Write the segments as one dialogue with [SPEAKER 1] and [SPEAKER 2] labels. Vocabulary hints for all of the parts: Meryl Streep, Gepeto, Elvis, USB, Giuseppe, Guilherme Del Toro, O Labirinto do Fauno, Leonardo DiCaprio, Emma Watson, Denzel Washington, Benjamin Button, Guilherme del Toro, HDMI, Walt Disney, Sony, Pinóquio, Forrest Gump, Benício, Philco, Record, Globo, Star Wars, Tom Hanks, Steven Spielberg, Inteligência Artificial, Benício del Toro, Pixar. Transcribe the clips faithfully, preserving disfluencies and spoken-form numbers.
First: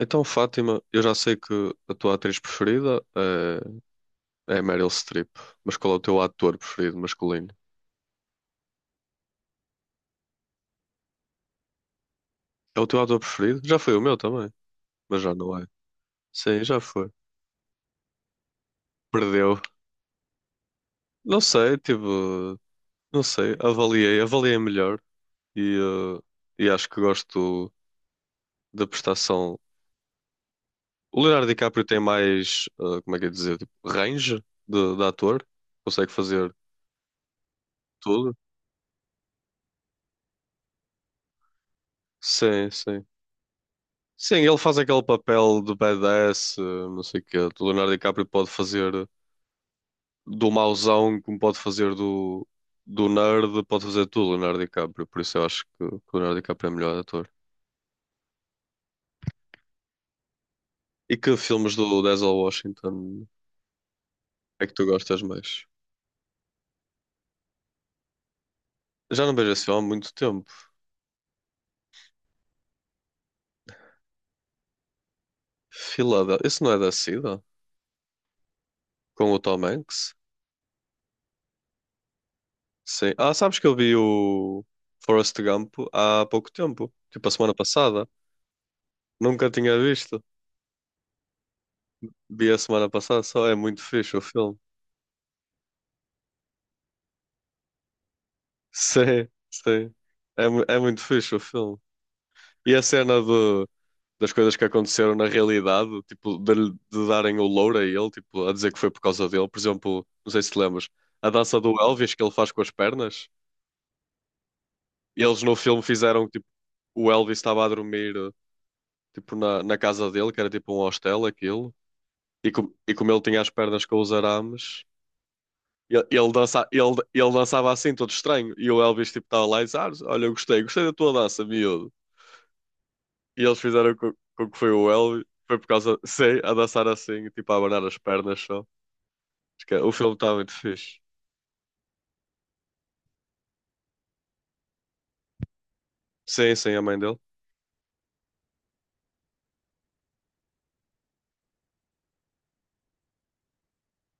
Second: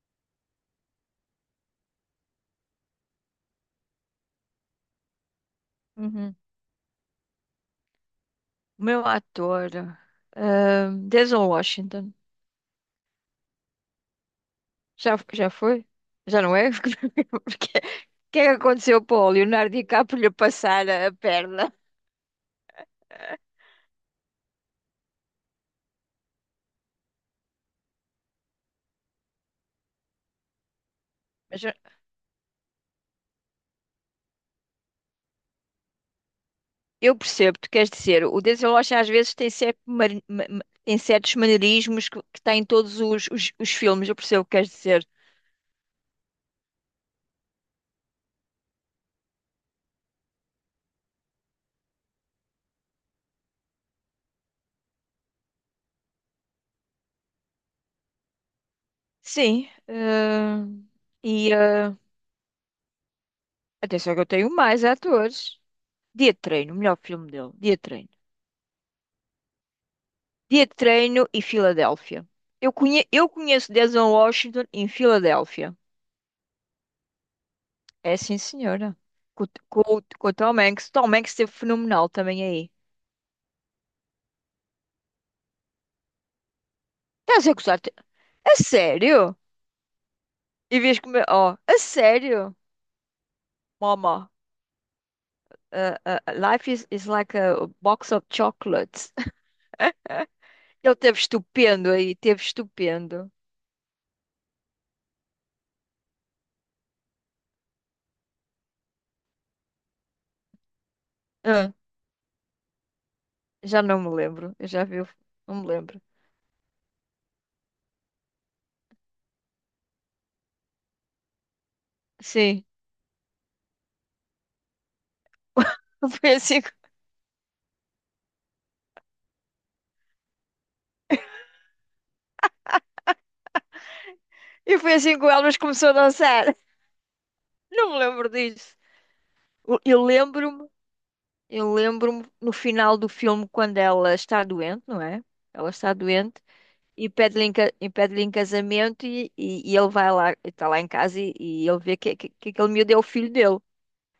[SPEAKER 1] Então, Fátima, eu já sei que a tua atriz preferida é, é a Meryl Streep, mas qual é o teu
[SPEAKER 2] Uhum.
[SPEAKER 1] ator preferido masculino?
[SPEAKER 2] Meu ator. ah, Denzel Washington.
[SPEAKER 1] É o teu ator preferido? Já foi o meu também,
[SPEAKER 2] Já,
[SPEAKER 1] mas já
[SPEAKER 2] já
[SPEAKER 1] não é.
[SPEAKER 2] foi? Já não
[SPEAKER 1] Sim,
[SPEAKER 2] é?
[SPEAKER 1] já foi.
[SPEAKER 2] Porque o que é que aconteceu para o
[SPEAKER 1] Perdeu.
[SPEAKER 2] Leonardo DiCaprio lhe passar a
[SPEAKER 1] Não
[SPEAKER 2] perna?
[SPEAKER 1] sei, tipo, não sei, avaliei, avaliei melhor e, eh, e acho que gosto da prestação. O Leonardo
[SPEAKER 2] Mas eu
[SPEAKER 1] DiCaprio tem mais, eh, como é que é dizer, tipo, range de, de ator, consegue fazer
[SPEAKER 2] eu percebo, tu queres dizer,
[SPEAKER 1] tudo.
[SPEAKER 2] o Denzel Washington às vezes tem, certo mari- ma- ma- tem certos maneirismos que, que está em
[SPEAKER 1] Sim,
[SPEAKER 2] todos
[SPEAKER 1] sim.
[SPEAKER 2] os, os, os filmes, eu
[SPEAKER 1] Sim,
[SPEAKER 2] percebo o que
[SPEAKER 1] ele
[SPEAKER 2] queres
[SPEAKER 1] faz aquele
[SPEAKER 2] dizer.
[SPEAKER 1] papel de badass, eh, não sei o quê. O Leonardo DiCaprio pode fazer do mauzão, como pode fazer do, do nerd, pode fazer tudo, Leonardo DiCaprio. Por isso eu acho que o Leonardo DiCaprio é o melhor ator.
[SPEAKER 2] Sim. ah,
[SPEAKER 1] E que
[SPEAKER 2] e
[SPEAKER 1] filmes do
[SPEAKER 2] ah,
[SPEAKER 1] Denzel Washington
[SPEAKER 2] atenção que eu tenho
[SPEAKER 1] é que
[SPEAKER 2] mais
[SPEAKER 1] tu gostas
[SPEAKER 2] atores.
[SPEAKER 1] mais?
[SPEAKER 2] Dia de Treino, o melhor filme dele. Dia de Treino.
[SPEAKER 1] Já não vejo esse filme há muito tempo.
[SPEAKER 2] Dia de Treino e Filadélfia. Eu, conhe- eu conheço Denzel Washington em Filadélfia.
[SPEAKER 1] Filadel... Esse não é da SIDA?
[SPEAKER 2] É, sim, senhora.
[SPEAKER 1] Com o
[SPEAKER 2] Com, o
[SPEAKER 1] Tom
[SPEAKER 2] com
[SPEAKER 1] Hanks?
[SPEAKER 2] o- com o Tom Hanks. Tom Hanks esteve fenomenal também aí.
[SPEAKER 1] Sim. Ah, sabes que eu vi o Forrest Gump há pouco tempo. Tipo, a
[SPEAKER 2] Estás a
[SPEAKER 1] semana
[SPEAKER 2] acusar?
[SPEAKER 1] passada.
[SPEAKER 2] A sério?
[SPEAKER 1] Nunca tinha visto.
[SPEAKER 2] E vês como. Oh, a
[SPEAKER 1] Vi
[SPEAKER 2] sério?
[SPEAKER 1] a semana passada só. É muito fixe o
[SPEAKER 2] Mama,
[SPEAKER 1] filme.
[SPEAKER 2] uh, uh, life is, is like a box of chocolates.
[SPEAKER 1] Sim, sim. É, mu- é
[SPEAKER 2] Ele
[SPEAKER 1] muito
[SPEAKER 2] teve
[SPEAKER 1] fixe o filme.
[SPEAKER 2] estupendo aí, teve
[SPEAKER 1] E a cena
[SPEAKER 2] estupendo.
[SPEAKER 1] do, das coisas que aconteceram na realidade, tipo, de, lhe- de darem o louro a ele, tipo, a dizer que foi por causa dele. Por exemplo, não sei se te lembras, a dança
[SPEAKER 2] Ah,
[SPEAKER 1] do Elvis que ele faz com as pernas.
[SPEAKER 2] já não me lembro. Eu já vi, o-
[SPEAKER 1] E eles no
[SPEAKER 2] Não me
[SPEAKER 1] filme
[SPEAKER 2] lembro.
[SPEAKER 1] fizeram que tipo, o Elvis estava a dormir tipo, na, na casa dele, que era tipo um hostel, aquilo. E,
[SPEAKER 2] Sim,
[SPEAKER 1] com, e como ele tinha as pernas com os arames, Ele, ele,
[SPEAKER 2] foi assim,
[SPEAKER 1] dança,
[SPEAKER 2] que-
[SPEAKER 1] ele, ele dançava assim, todo estranho. E o Elvis tipo estava lá e disse: "Ah, olha, eu gostei, gostei da tua dança, miúdo." E eles fizeram com, com que foi
[SPEAKER 2] e
[SPEAKER 1] o
[SPEAKER 2] foi assim
[SPEAKER 1] Elvis,
[SPEAKER 2] que o Elvis
[SPEAKER 1] foi por
[SPEAKER 2] começou a
[SPEAKER 1] causa, sei, a
[SPEAKER 2] dançar.
[SPEAKER 1] dançar assim, tipo a abanar
[SPEAKER 2] Não
[SPEAKER 1] as
[SPEAKER 2] me lembro
[SPEAKER 1] pernas só.
[SPEAKER 2] disso.
[SPEAKER 1] Acho que
[SPEAKER 2] Eu
[SPEAKER 1] é- o
[SPEAKER 2] eu
[SPEAKER 1] filme está muito
[SPEAKER 2] lembro-me,
[SPEAKER 1] fixe.
[SPEAKER 2] eu lembro-me no final do filme quando ela está doente, não é? Ela está doente
[SPEAKER 1] Sim, sim, a mãe
[SPEAKER 2] e
[SPEAKER 1] dele.
[SPEAKER 2] pede-lhe em, ca- e pede-lhe em casamento, e, e, e ele vai lá, está lá em casa e, e ele vê que, que, que aquele miúdo é o filho dele.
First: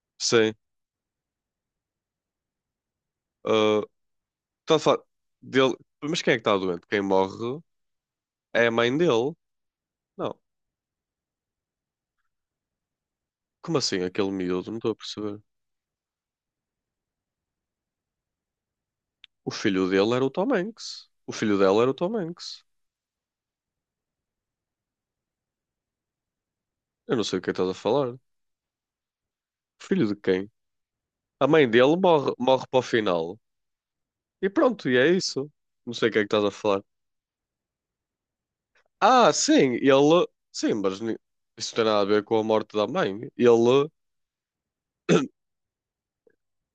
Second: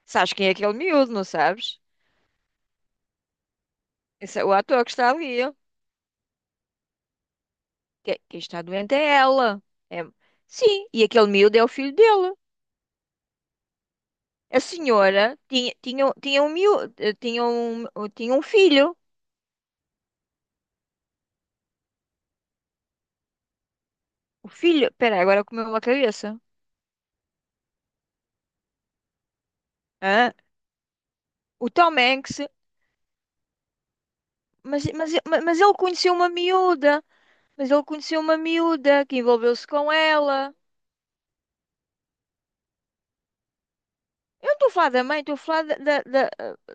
[SPEAKER 2] Sabes quem é
[SPEAKER 1] Sim.
[SPEAKER 2] aquele miúdo, não sabes?
[SPEAKER 1] Ah,
[SPEAKER 2] Esse é o
[SPEAKER 1] tanto
[SPEAKER 2] ator que
[SPEAKER 1] faz.
[SPEAKER 2] está ali.
[SPEAKER 1] Dele... Mas quem é que está doente? Quem morre
[SPEAKER 2] Que- Quem está
[SPEAKER 1] é a
[SPEAKER 2] doente
[SPEAKER 1] mãe
[SPEAKER 2] é
[SPEAKER 1] dele.
[SPEAKER 2] ela. É-
[SPEAKER 1] Não.
[SPEAKER 2] Sim, e aquele miúdo é o filho dele.
[SPEAKER 1] Como assim, aquele
[SPEAKER 2] A
[SPEAKER 1] miúdo? Não estou a
[SPEAKER 2] senhora
[SPEAKER 1] perceber.
[SPEAKER 2] tinha, tinha, tinha um miúdo, tinha um, tinha um filho.
[SPEAKER 1] O filho dele era o Tom Hanks. O filho dela era o Tom Hanks.
[SPEAKER 2] O filho, espera, agora comeu uma cabeça.
[SPEAKER 1] Eu não sei o que estás a falar. Filho de
[SPEAKER 2] Hã?
[SPEAKER 1] quem? A mãe
[SPEAKER 2] O
[SPEAKER 1] dele
[SPEAKER 2] Tom
[SPEAKER 1] morre,
[SPEAKER 2] Hanks.
[SPEAKER 1] morre para o final. E
[SPEAKER 2] Mas,
[SPEAKER 1] pronto, e é
[SPEAKER 2] mas,
[SPEAKER 1] isso.
[SPEAKER 2] mas ele
[SPEAKER 1] Não sei o
[SPEAKER 2] conheceu
[SPEAKER 1] que é que
[SPEAKER 2] uma
[SPEAKER 1] estás a falar.
[SPEAKER 2] miúda. Mas ele conheceu uma miúda que
[SPEAKER 1] Ah,
[SPEAKER 2] envolveu-se
[SPEAKER 1] sim,
[SPEAKER 2] com
[SPEAKER 1] ele.
[SPEAKER 2] ela.
[SPEAKER 1] Sim, mas ni- isso não tem nada a ver com a morte da mãe. Ele.
[SPEAKER 2] Eu não estou a falar da mãe, estou a falar da, da, da,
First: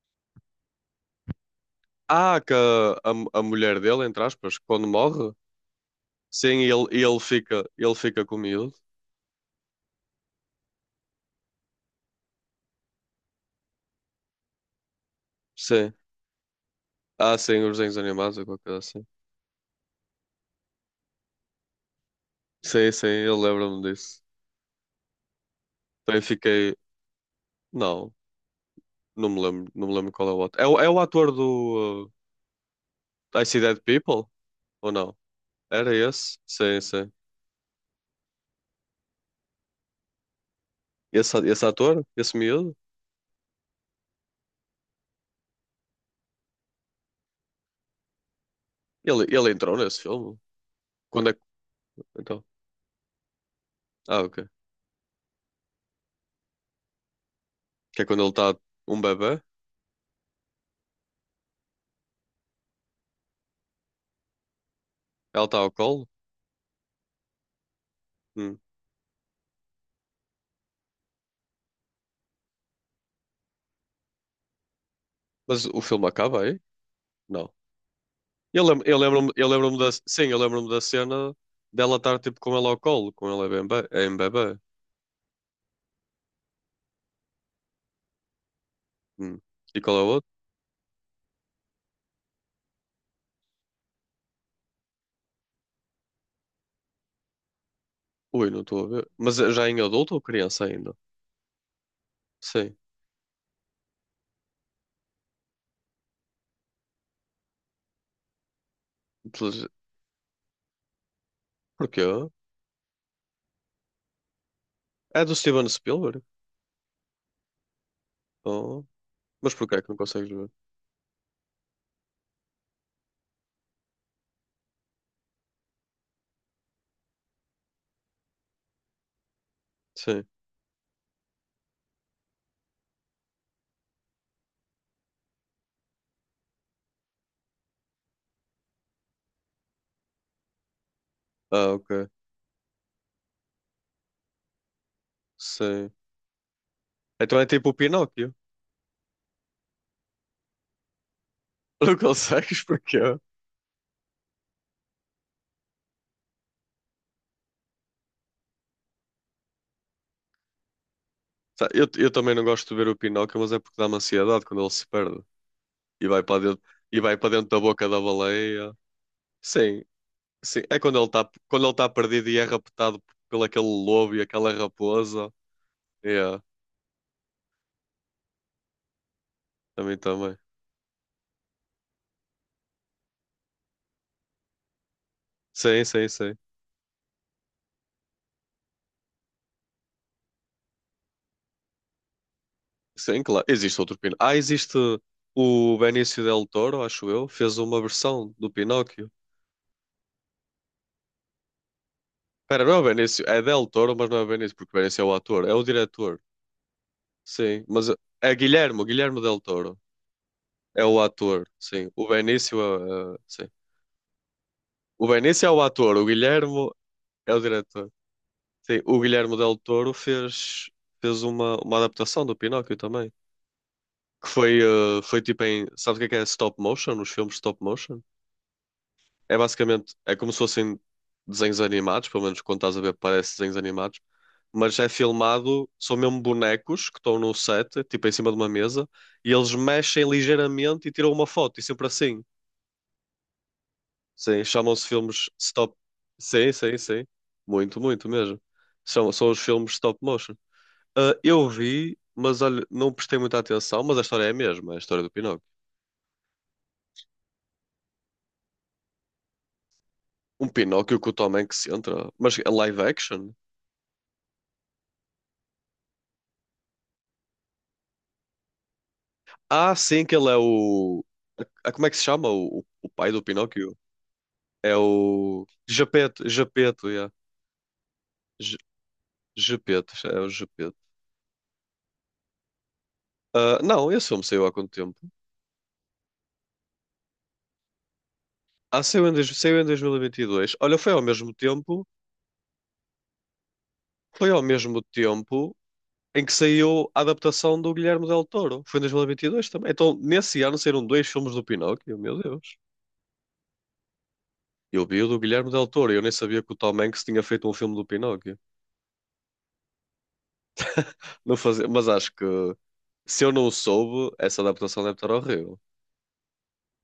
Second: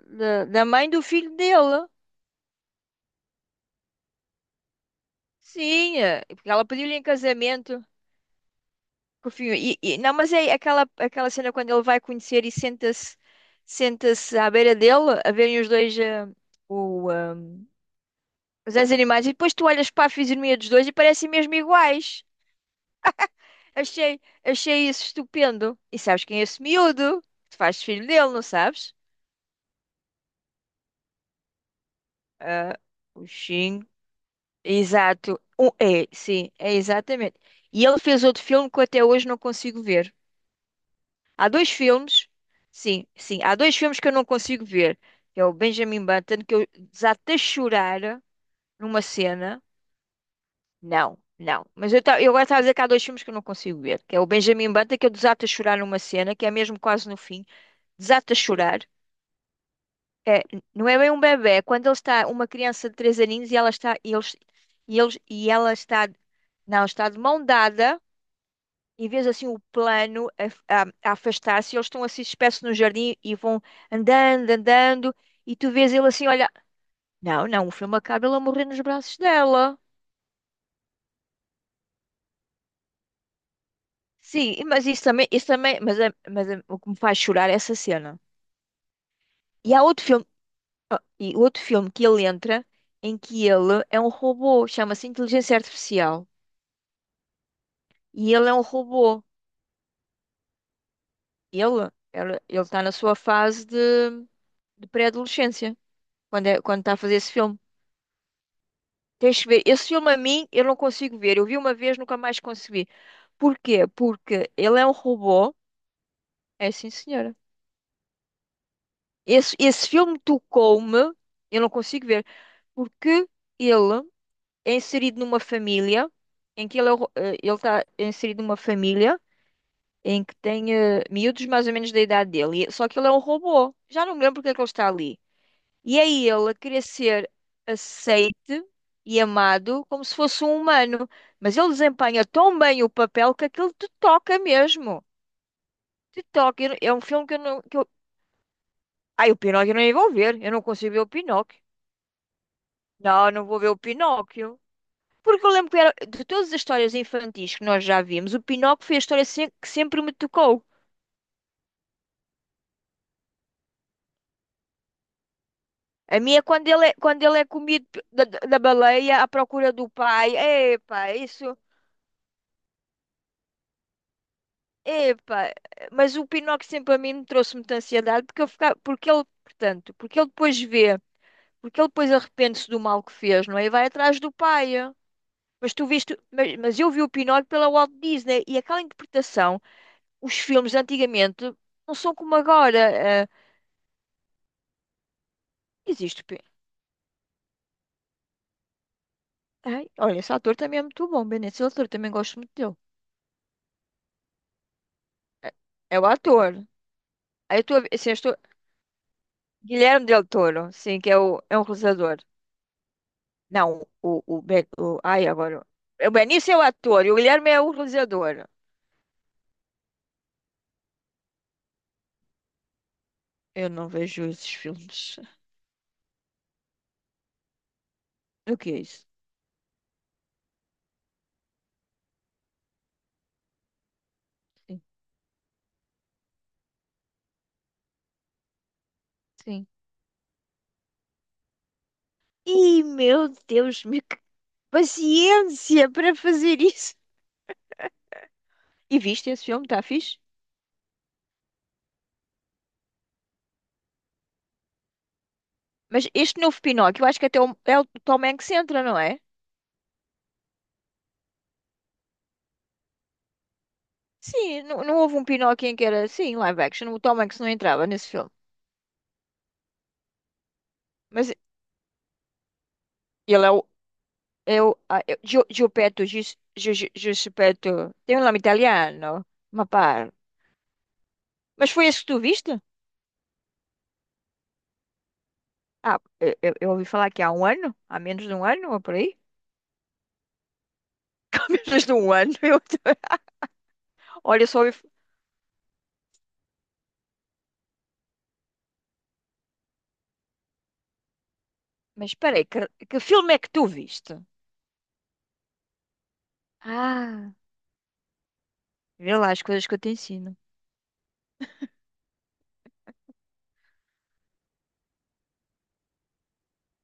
[SPEAKER 2] da- da mãe do filho dele.
[SPEAKER 1] Ah, que a, a, a mulher dele, entre aspas, quando morre.
[SPEAKER 2] Sim, eh, porque
[SPEAKER 1] Sim,
[SPEAKER 2] ela
[SPEAKER 1] ele,
[SPEAKER 2] pediu-lhe em
[SPEAKER 1] ele fica,
[SPEAKER 2] casamento.
[SPEAKER 1] ele fica com o miúdo.
[SPEAKER 2] Que o filho- E, e- não, mas é aquela, aquela cena quando ele vai conhecer e senta-se senta-se à beira dele, a verem os
[SPEAKER 1] Sim.
[SPEAKER 2] dois, eh, o, eh,
[SPEAKER 1] Ah, sim, os desenhos animados ou qualquer
[SPEAKER 2] os
[SPEAKER 1] coisa
[SPEAKER 2] dois
[SPEAKER 1] assim.
[SPEAKER 2] animais. E depois tu olhas para a fisionomia dos dois e parecem mesmo iguais.
[SPEAKER 1] Sim, sim, eu lembro-me
[SPEAKER 2] Achei,
[SPEAKER 1] disso.
[SPEAKER 2] achei isso estupendo. E
[SPEAKER 1] Também
[SPEAKER 2] sabes quem é esse
[SPEAKER 1] fiquei.
[SPEAKER 2] miúdo? Tu fazes filho
[SPEAKER 1] Não,
[SPEAKER 2] dele, não sabes?
[SPEAKER 1] não me lembro, não me lembro qual é o outro. É, o- é o ator do
[SPEAKER 2] Ah, o
[SPEAKER 1] uh, I See Dead
[SPEAKER 2] Xing.
[SPEAKER 1] People? Ou não?
[SPEAKER 2] Exato. Um,
[SPEAKER 1] Era
[SPEAKER 2] é,
[SPEAKER 1] esse?
[SPEAKER 2] sim, é
[SPEAKER 1] Sim, sim.
[SPEAKER 2] exatamente. E ele fez outro filme que eu até hoje não consigo ver.
[SPEAKER 1] Esse,
[SPEAKER 2] Há
[SPEAKER 1] esse
[SPEAKER 2] dois
[SPEAKER 1] ator,
[SPEAKER 2] filmes,
[SPEAKER 1] esse miúdo,
[SPEAKER 2] sim, sim, há dois filmes que eu não consigo ver. É o Benjamin Button, que eu desatei a chorar numa
[SPEAKER 1] ele, ele
[SPEAKER 2] cena.
[SPEAKER 1] entrou nesse filme.
[SPEAKER 2] Não,
[SPEAKER 1] Quando é que.
[SPEAKER 2] não. Mas eu, ta- eu agora
[SPEAKER 1] Então.
[SPEAKER 2] estava a dizer que há dois filmes que eu não consigo ver. Que é
[SPEAKER 1] Ah,
[SPEAKER 2] o
[SPEAKER 1] ok.
[SPEAKER 2] Benjamin Button, que eu desato a chorar numa cena, que é mesmo quase no fim.
[SPEAKER 1] Que é quando ele
[SPEAKER 2] Desato a
[SPEAKER 1] está
[SPEAKER 2] chorar.
[SPEAKER 1] um bebê,
[SPEAKER 2] É, não é bem um bebê, é quando ele está, uma criança de três aninhos e ela está, e eles, e eles,
[SPEAKER 1] ela
[SPEAKER 2] e
[SPEAKER 1] está ao
[SPEAKER 2] ela
[SPEAKER 1] colo.
[SPEAKER 2] está, não, está de mão dada,
[SPEAKER 1] Hum.
[SPEAKER 2] e vês assim o plano a, a- a afastar-se, e eles estão assim espécie no jardim e vão andando, andando, e
[SPEAKER 1] Mas
[SPEAKER 2] tu
[SPEAKER 1] o
[SPEAKER 2] vês ele
[SPEAKER 1] filme
[SPEAKER 2] assim,
[SPEAKER 1] acaba
[SPEAKER 2] olha,
[SPEAKER 1] aí?
[SPEAKER 2] não,
[SPEAKER 1] Não.
[SPEAKER 2] não, o filme acaba ele a
[SPEAKER 1] Eu
[SPEAKER 2] morrer nos
[SPEAKER 1] lembro, eu
[SPEAKER 2] braços
[SPEAKER 1] lembro-me, eu lembro-me
[SPEAKER 2] dela.
[SPEAKER 1] da, sim, eu lembro-me da cena dela estar tipo com ele ao colo, com ele é bem bebê. Em
[SPEAKER 2] Sim,
[SPEAKER 1] bebê.
[SPEAKER 2] e- mas isso também, isso também, mas, é- mas é- o que me faz chorar é essa cena.
[SPEAKER 1] Hum.
[SPEAKER 2] E
[SPEAKER 1] E
[SPEAKER 2] há
[SPEAKER 1] qual é
[SPEAKER 2] outro
[SPEAKER 1] o
[SPEAKER 2] filme.
[SPEAKER 1] outro?
[SPEAKER 2] Ah, e outro filme que ele entra em que ele é um robô, chama-se Inteligência Artificial. E
[SPEAKER 1] Ui,
[SPEAKER 2] ele é um
[SPEAKER 1] não estou a ver.
[SPEAKER 2] robô.
[SPEAKER 1] Mas é já em adulto ou criança ainda?
[SPEAKER 2] Ele, ele, ele
[SPEAKER 1] Sim.
[SPEAKER 2] está na sua fase de, de pré-adolescência, quando, é, quando está a fazer esse filme. Tens que ver.
[SPEAKER 1] Intelig-
[SPEAKER 2] Esse filme a mim, eu não consigo ver. Eu vi uma vez,
[SPEAKER 1] Porquê?
[SPEAKER 2] nunca mais consegui. Porquê? Porque ele é um
[SPEAKER 1] É do
[SPEAKER 2] robô.
[SPEAKER 1] Steven Spielberg?
[SPEAKER 2] É, sim, senhora.
[SPEAKER 1] Oh. Mas
[SPEAKER 2] Esse,
[SPEAKER 1] porquê é
[SPEAKER 2] esse
[SPEAKER 1] que não
[SPEAKER 2] filme
[SPEAKER 1] consegues ver?
[SPEAKER 2] tocou-me. Eu não consigo ver, porque ele é inserido numa família em que ele é o ro- eh, ele está inserido numa família em
[SPEAKER 1] Sim.
[SPEAKER 2] que tem eh, miúdos mais ou menos da idade dele, e- só que ele é um robô. Já não me lembro porque é que ele está ali. E é ele a querer ser aceite e amado como se fosse um humano. Mas ele
[SPEAKER 1] Ah, ok.
[SPEAKER 2] desempenha tão bem o papel que aquilo te toca mesmo.
[SPEAKER 1] Sim.
[SPEAKER 2] Te toca. Eu- É um filme que
[SPEAKER 1] Então
[SPEAKER 2] eu
[SPEAKER 1] é
[SPEAKER 2] não.
[SPEAKER 1] tipo o
[SPEAKER 2] Que eu...
[SPEAKER 1] Pinóquio.
[SPEAKER 2] Ai, o Pinóquio eu nem vou ver. Eu não consigo ver o Pinóquio.
[SPEAKER 1] Não consegues porque eu,
[SPEAKER 2] Não, não vou ver o Pinóquio. Porque eu lembro que era, de todas as histórias infantis que nós já vimos, o Pinóquio foi a história se- que sempre me tocou.
[SPEAKER 1] tá, eu também não gosto de ver o Pinóquio, mas é porque dá-me ansiedade quando ele se perde e
[SPEAKER 2] A
[SPEAKER 1] vai
[SPEAKER 2] minha,
[SPEAKER 1] para
[SPEAKER 2] é
[SPEAKER 1] dentro,
[SPEAKER 2] quando ele é,
[SPEAKER 1] e vai
[SPEAKER 2] quando
[SPEAKER 1] para
[SPEAKER 2] ele é
[SPEAKER 1] dentro da
[SPEAKER 2] comido,
[SPEAKER 1] boca da
[SPEAKER 2] p- da, da
[SPEAKER 1] baleia.
[SPEAKER 2] baleia, à procura
[SPEAKER 1] Sim,
[SPEAKER 2] do pai.
[SPEAKER 1] sim, é quando ele
[SPEAKER 2] Epá,
[SPEAKER 1] está
[SPEAKER 2] isso.
[SPEAKER 1] quando ele está perdido e é raptado pelo aquele lobo e aquela raposa.
[SPEAKER 2] Epá, mas o
[SPEAKER 1] É,
[SPEAKER 2] Pinóquio sempre a mim me trouxe muita ansiedade porque, eu ficava, porque ele, portanto,
[SPEAKER 1] também
[SPEAKER 2] porque ele
[SPEAKER 1] também.
[SPEAKER 2] depois vê, porque ele depois arrepende-se do mal que fez, não é? E vai atrás do pai. Mas
[SPEAKER 1] Sim,
[SPEAKER 2] tu
[SPEAKER 1] sim,
[SPEAKER 2] viste,
[SPEAKER 1] sim.
[SPEAKER 2] mas, mas eu vi o Pinóquio pela Walt Disney e aquela interpretação, os filmes antigamente não são como agora.
[SPEAKER 1] Sim,
[SPEAKER 2] Eh,
[SPEAKER 1] claro. Existe outro Pinóquio. Ah, existe o Benício
[SPEAKER 2] existe. o Pin-
[SPEAKER 1] del Toro, acho eu, fez uma versão do Pinóquio.
[SPEAKER 2] Ai, olha, esse ator também é muito bom, Benito. Esse ator também gosto muito
[SPEAKER 1] Espera, não
[SPEAKER 2] dele.
[SPEAKER 1] é o Benício, é del Toro, mas não é o Benício, porque o Benício é o ator,
[SPEAKER 2] É,
[SPEAKER 1] é o
[SPEAKER 2] é o
[SPEAKER 1] diretor.
[SPEAKER 2] ator. Aí eu
[SPEAKER 1] Sim,
[SPEAKER 2] estou a
[SPEAKER 1] mas
[SPEAKER 2] ver- assim, eu
[SPEAKER 1] é
[SPEAKER 2] estou-
[SPEAKER 1] Guilherme, Guilherme del Toro.
[SPEAKER 2] Guilherme Del Toro,
[SPEAKER 1] É
[SPEAKER 2] sim,
[SPEAKER 1] o
[SPEAKER 2] que é, o,
[SPEAKER 1] ator,
[SPEAKER 2] é um
[SPEAKER 1] sim. O
[SPEAKER 2] realizador.
[SPEAKER 1] Benício, eh, sim.
[SPEAKER 2] Não, o, o, Ben- o-
[SPEAKER 1] O
[SPEAKER 2] ai,
[SPEAKER 1] Benício é o
[SPEAKER 2] agora.
[SPEAKER 1] ator, o
[SPEAKER 2] O Benício é o
[SPEAKER 1] Guilherme
[SPEAKER 2] ator e o
[SPEAKER 1] é o
[SPEAKER 2] Guilherme é o
[SPEAKER 1] diretor.
[SPEAKER 2] realizador.
[SPEAKER 1] Sim, o Guilherme Del Toro fez, fez uma, uma adaptação do Pinóquio também.
[SPEAKER 2] Eu não vejo
[SPEAKER 1] Que
[SPEAKER 2] esses
[SPEAKER 1] foi, eh,
[SPEAKER 2] filmes.
[SPEAKER 1] foi tipo em. Sabes o que é que é stop motion? Os filmes stop motion?
[SPEAKER 2] O que é isso?
[SPEAKER 1] É basicamente. É como se fossem desenhos animados, pelo menos quando estás a ver, parece desenhos animados. Mas
[SPEAKER 2] Sim.
[SPEAKER 1] é filmado, são mesmo bonecos que estão no set, tipo em cima de uma mesa, e eles
[SPEAKER 2] Sim.
[SPEAKER 1] mexem ligeiramente e tiram uma foto, e sempre assim.
[SPEAKER 2] Ih, meu Deus, me... que
[SPEAKER 1] Sim, chamam-se filmes stop.
[SPEAKER 2] paciência para
[SPEAKER 1] Sim,
[SPEAKER 2] fazer
[SPEAKER 1] sim,
[SPEAKER 2] isso.
[SPEAKER 1] sim. Muito, muito mesmo.
[SPEAKER 2] E
[SPEAKER 1] São, são
[SPEAKER 2] viste
[SPEAKER 1] os
[SPEAKER 2] esse filme,
[SPEAKER 1] filmes
[SPEAKER 2] está
[SPEAKER 1] stop
[SPEAKER 2] fixe?
[SPEAKER 1] motion. Ah, eu vi, mas olha, não prestei muita atenção, mas a história é a mesma, é a história do Pinóquio.
[SPEAKER 2] Mas este novo Pinóquio, eu acho que até o- é o Tom Hanks entra, não é?
[SPEAKER 1] Um Pinóquio que o Tom Hanks entra, mas é live action?
[SPEAKER 2] Sim, não, não houve um Pinóquio em que era assim, live action. O Tom Hanks não entrava nesse filme.
[SPEAKER 1] Ah, sim, que ele é o.
[SPEAKER 2] Mas
[SPEAKER 1] Ah, como é que se chama o, o, o pai do
[SPEAKER 2] ele é o.
[SPEAKER 1] Pinóquio?
[SPEAKER 2] É
[SPEAKER 1] É
[SPEAKER 2] o ah, é o
[SPEAKER 1] o.
[SPEAKER 2] Gio- Giuseppe,
[SPEAKER 1] Gepeto,
[SPEAKER 2] Gis- Gi-
[SPEAKER 1] Gepeto,
[SPEAKER 2] Gi-
[SPEAKER 1] yeah.
[SPEAKER 2] Giuseppe, tem um nome
[SPEAKER 1] Ge-
[SPEAKER 2] italiano, ma
[SPEAKER 1] Gepeto,
[SPEAKER 2] parla.
[SPEAKER 1] é o Gepeto.
[SPEAKER 2] Mas foi esse que tu viste?
[SPEAKER 1] Ah, não, esse filme saiu há quanto tempo?
[SPEAKER 2] Ah, eu, eu- eu ouvi falar que há um ano, há menos de um ano,
[SPEAKER 1] Ah,
[SPEAKER 2] ou por
[SPEAKER 1] saiu em,
[SPEAKER 2] aí.
[SPEAKER 1] dois- saiu em dois mil e vinte e dois. Olha, foi ao mesmo
[SPEAKER 2] Há
[SPEAKER 1] tempo.
[SPEAKER 2] menos de um ano. Eu...
[SPEAKER 1] Foi ao
[SPEAKER 2] Olha, eu só ouvi...
[SPEAKER 1] mesmo tempo em que saiu a adaptação do Guilherme Del Toro. Foi em dois mil e vinte e dois também. Então, nesse ano saíram dois filmes do Pinóquio,
[SPEAKER 2] Mas
[SPEAKER 1] meu
[SPEAKER 2] espera aí,
[SPEAKER 1] Deus.
[SPEAKER 2] que, que filme é que tu viste?
[SPEAKER 1] Eu vi o do Guilherme Del Toro e eu nem sabia que o Tom Hanks tinha
[SPEAKER 2] Ah,
[SPEAKER 1] feito um filme do Pinóquio.
[SPEAKER 2] vê lá as coisas que eu te ensino.
[SPEAKER 1] Não fazia... Mas acho que se eu não o soube, essa adaptação deve estar horrível.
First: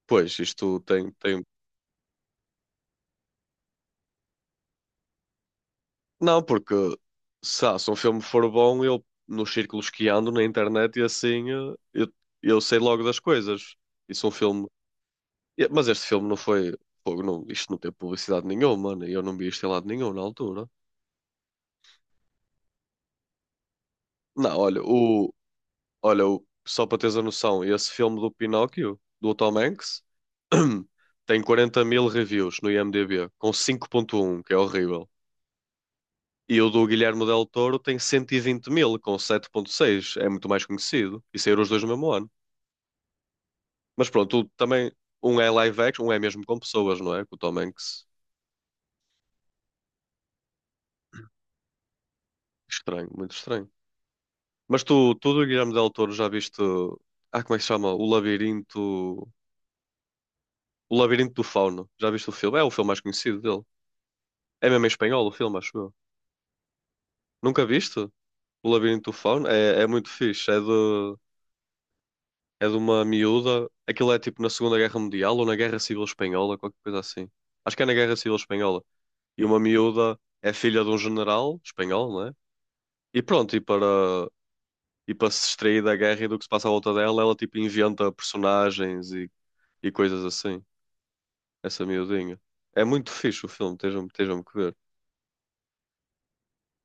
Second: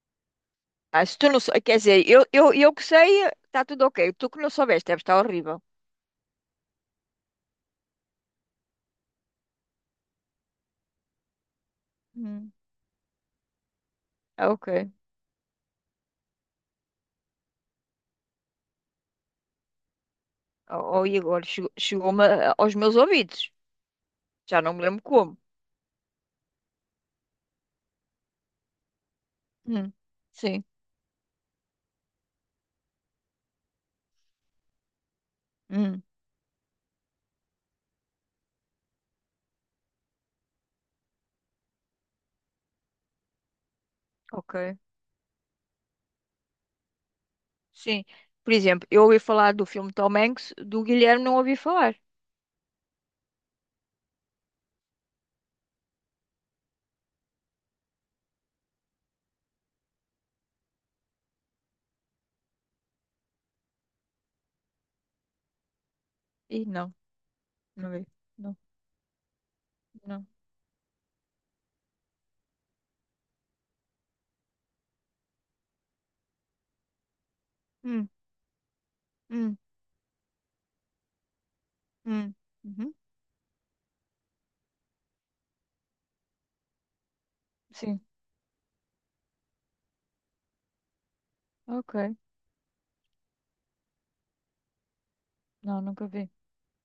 [SPEAKER 1] Pois, isto
[SPEAKER 2] Ah,
[SPEAKER 1] tem,
[SPEAKER 2] se tu não
[SPEAKER 1] tem...
[SPEAKER 2] sou... Quer dizer, eu, eu, eu que sei, está tudo ok. Tu que não soubeste, deve estar horrível.
[SPEAKER 1] Não, porque se, ah, se um filme for bom, eu nos círculos que ando na internet e assim, eh, eu,
[SPEAKER 2] Hum.
[SPEAKER 1] eu sei logo das coisas. E se um
[SPEAKER 2] Ah,
[SPEAKER 1] filme.
[SPEAKER 2] ok.
[SPEAKER 1] E- Mas este filme não foi. Pô, não, isto não teve publicidade nenhuma, mano. E eu não vi isto em lado nenhum na altura.
[SPEAKER 2] Oh, oh, e agora chegou- chegou-me a- aos meus ouvidos.
[SPEAKER 1] Não,
[SPEAKER 2] Já não
[SPEAKER 1] olha,
[SPEAKER 2] me lembro
[SPEAKER 1] o,
[SPEAKER 2] como.
[SPEAKER 1] olha o, só para teres a noção, esse filme do Pinóquio, do Tom
[SPEAKER 2] Hum.
[SPEAKER 1] Hanks,
[SPEAKER 2] Sim.
[SPEAKER 1] tem quarenta mil reviews no IMDb, com cinco vírgula um que é horrível.
[SPEAKER 2] Hum.
[SPEAKER 1] E o do Guilherme Del Toro tem cento e vinte mil, com sete vírgula seis. É muito mais conhecido. E saíram os dois no mesmo ano. Mas pronto, o-
[SPEAKER 2] Ok.
[SPEAKER 1] também, um é live action, um é mesmo com pessoas, não é? Com o Tom
[SPEAKER 2] Sim.
[SPEAKER 1] Hanks.
[SPEAKER 2] Por exemplo, eu ouvi falar do filme Tom Hanks, do Guilherme não ouvi falar.
[SPEAKER 1] Estranho, muito estranho. Mas tu, tu do Guilherme Del Toro já viste. Ah, como é que se chama? O Labirinto. O Labirinto do Fauno. Já viste o filme? É o filme mais conhecido dele. É mesmo em espanhol o filme, acho eu.
[SPEAKER 2] Ih, não,
[SPEAKER 1] Nunca
[SPEAKER 2] não
[SPEAKER 1] viste?
[SPEAKER 2] vi. Não,
[SPEAKER 1] O Labirinto do Fauno? É, é muito
[SPEAKER 2] não.
[SPEAKER 1] fixe. É de, é de uma miúda. Aquilo é tipo na Segunda Guerra Mundial ou na Guerra Civil Espanhola, qualquer coisa assim. Acho que é na
[SPEAKER 2] Hum,
[SPEAKER 1] Guerra Civil Espanhola. E
[SPEAKER 2] hum,
[SPEAKER 1] uma miúda é filha de um general espanhol, não é?
[SPEAKER 2] hum. Uhum.
[SPEAKER 1] E pronto, e para, e para se distrair da guerra e do que se passa à volta dela, ela tipo
[SPEAKER 2] Sim,
[SPEAKER 1] inventa personagens e, e coisas assim. Essa
[SPEAKER 2] ok.
[SPEAKER 1] miudinha. É muito fixe o filme, estejam, estejam que ver.
[SPEAKER 2] Não, nunca vi.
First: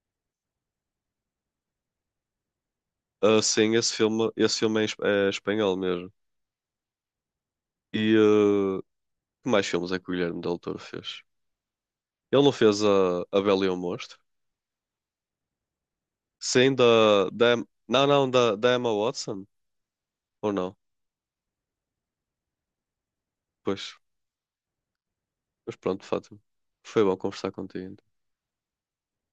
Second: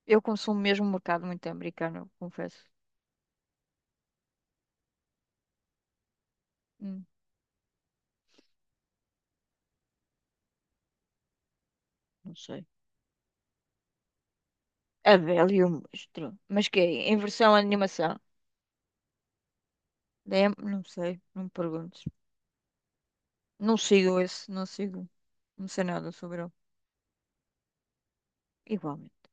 [SPEAKER 2] Eu consumo mesmo o mercado muito americano, eu confesso.
[SPEAKER 1] Ah, sim, esse filme, esse filme é, em esp- é espanhol mesmo.
[SPEAKER 2] Hum,
[SPEAKER 1] E ah, que mais filmes é que o Guilherme Del Toro fez?
[SPEAKER 2] não
[SPEAKER 1] Ele não
[SPEAKER 2] sei.
[SPEAKER 1] fez a, a Bela e o Monstro?
[SPEAKER 2] A Bela e o Monstro. Mas
[SPEAKER 1] Sim,
[SPEAKER 2] que é? Em
[SPEAKER 1] da,
[SPEAKER 2] versão
[SPEAKER 1] da, Em- não,
[SPEAKER 2] animação?
[SPEAKER 1] não, da, da Emma Watson?
[SPEAKER 2] Da
[SPEAKER 1] Ou
[SPEAKER 2] Em-
[SPEAKER 1] não?
[SPEAKER 2] Não sei, não me perguntes. Não
[SPEAKER 1] Pois,
[SPEAKER 2] sigo esse, não sigo. Não
[SPEAKER 1] mas
[SPEAKER 2] sei
[SPEAKER 1] pronto,
[SPEAKER 2] nada
[SPEAKER 1] Fátima.
[SPEAKER 2] sobre ele.
[SPEAKER 1] Foi bom conversar contigo.
[SPEAKER 2] Igualmente.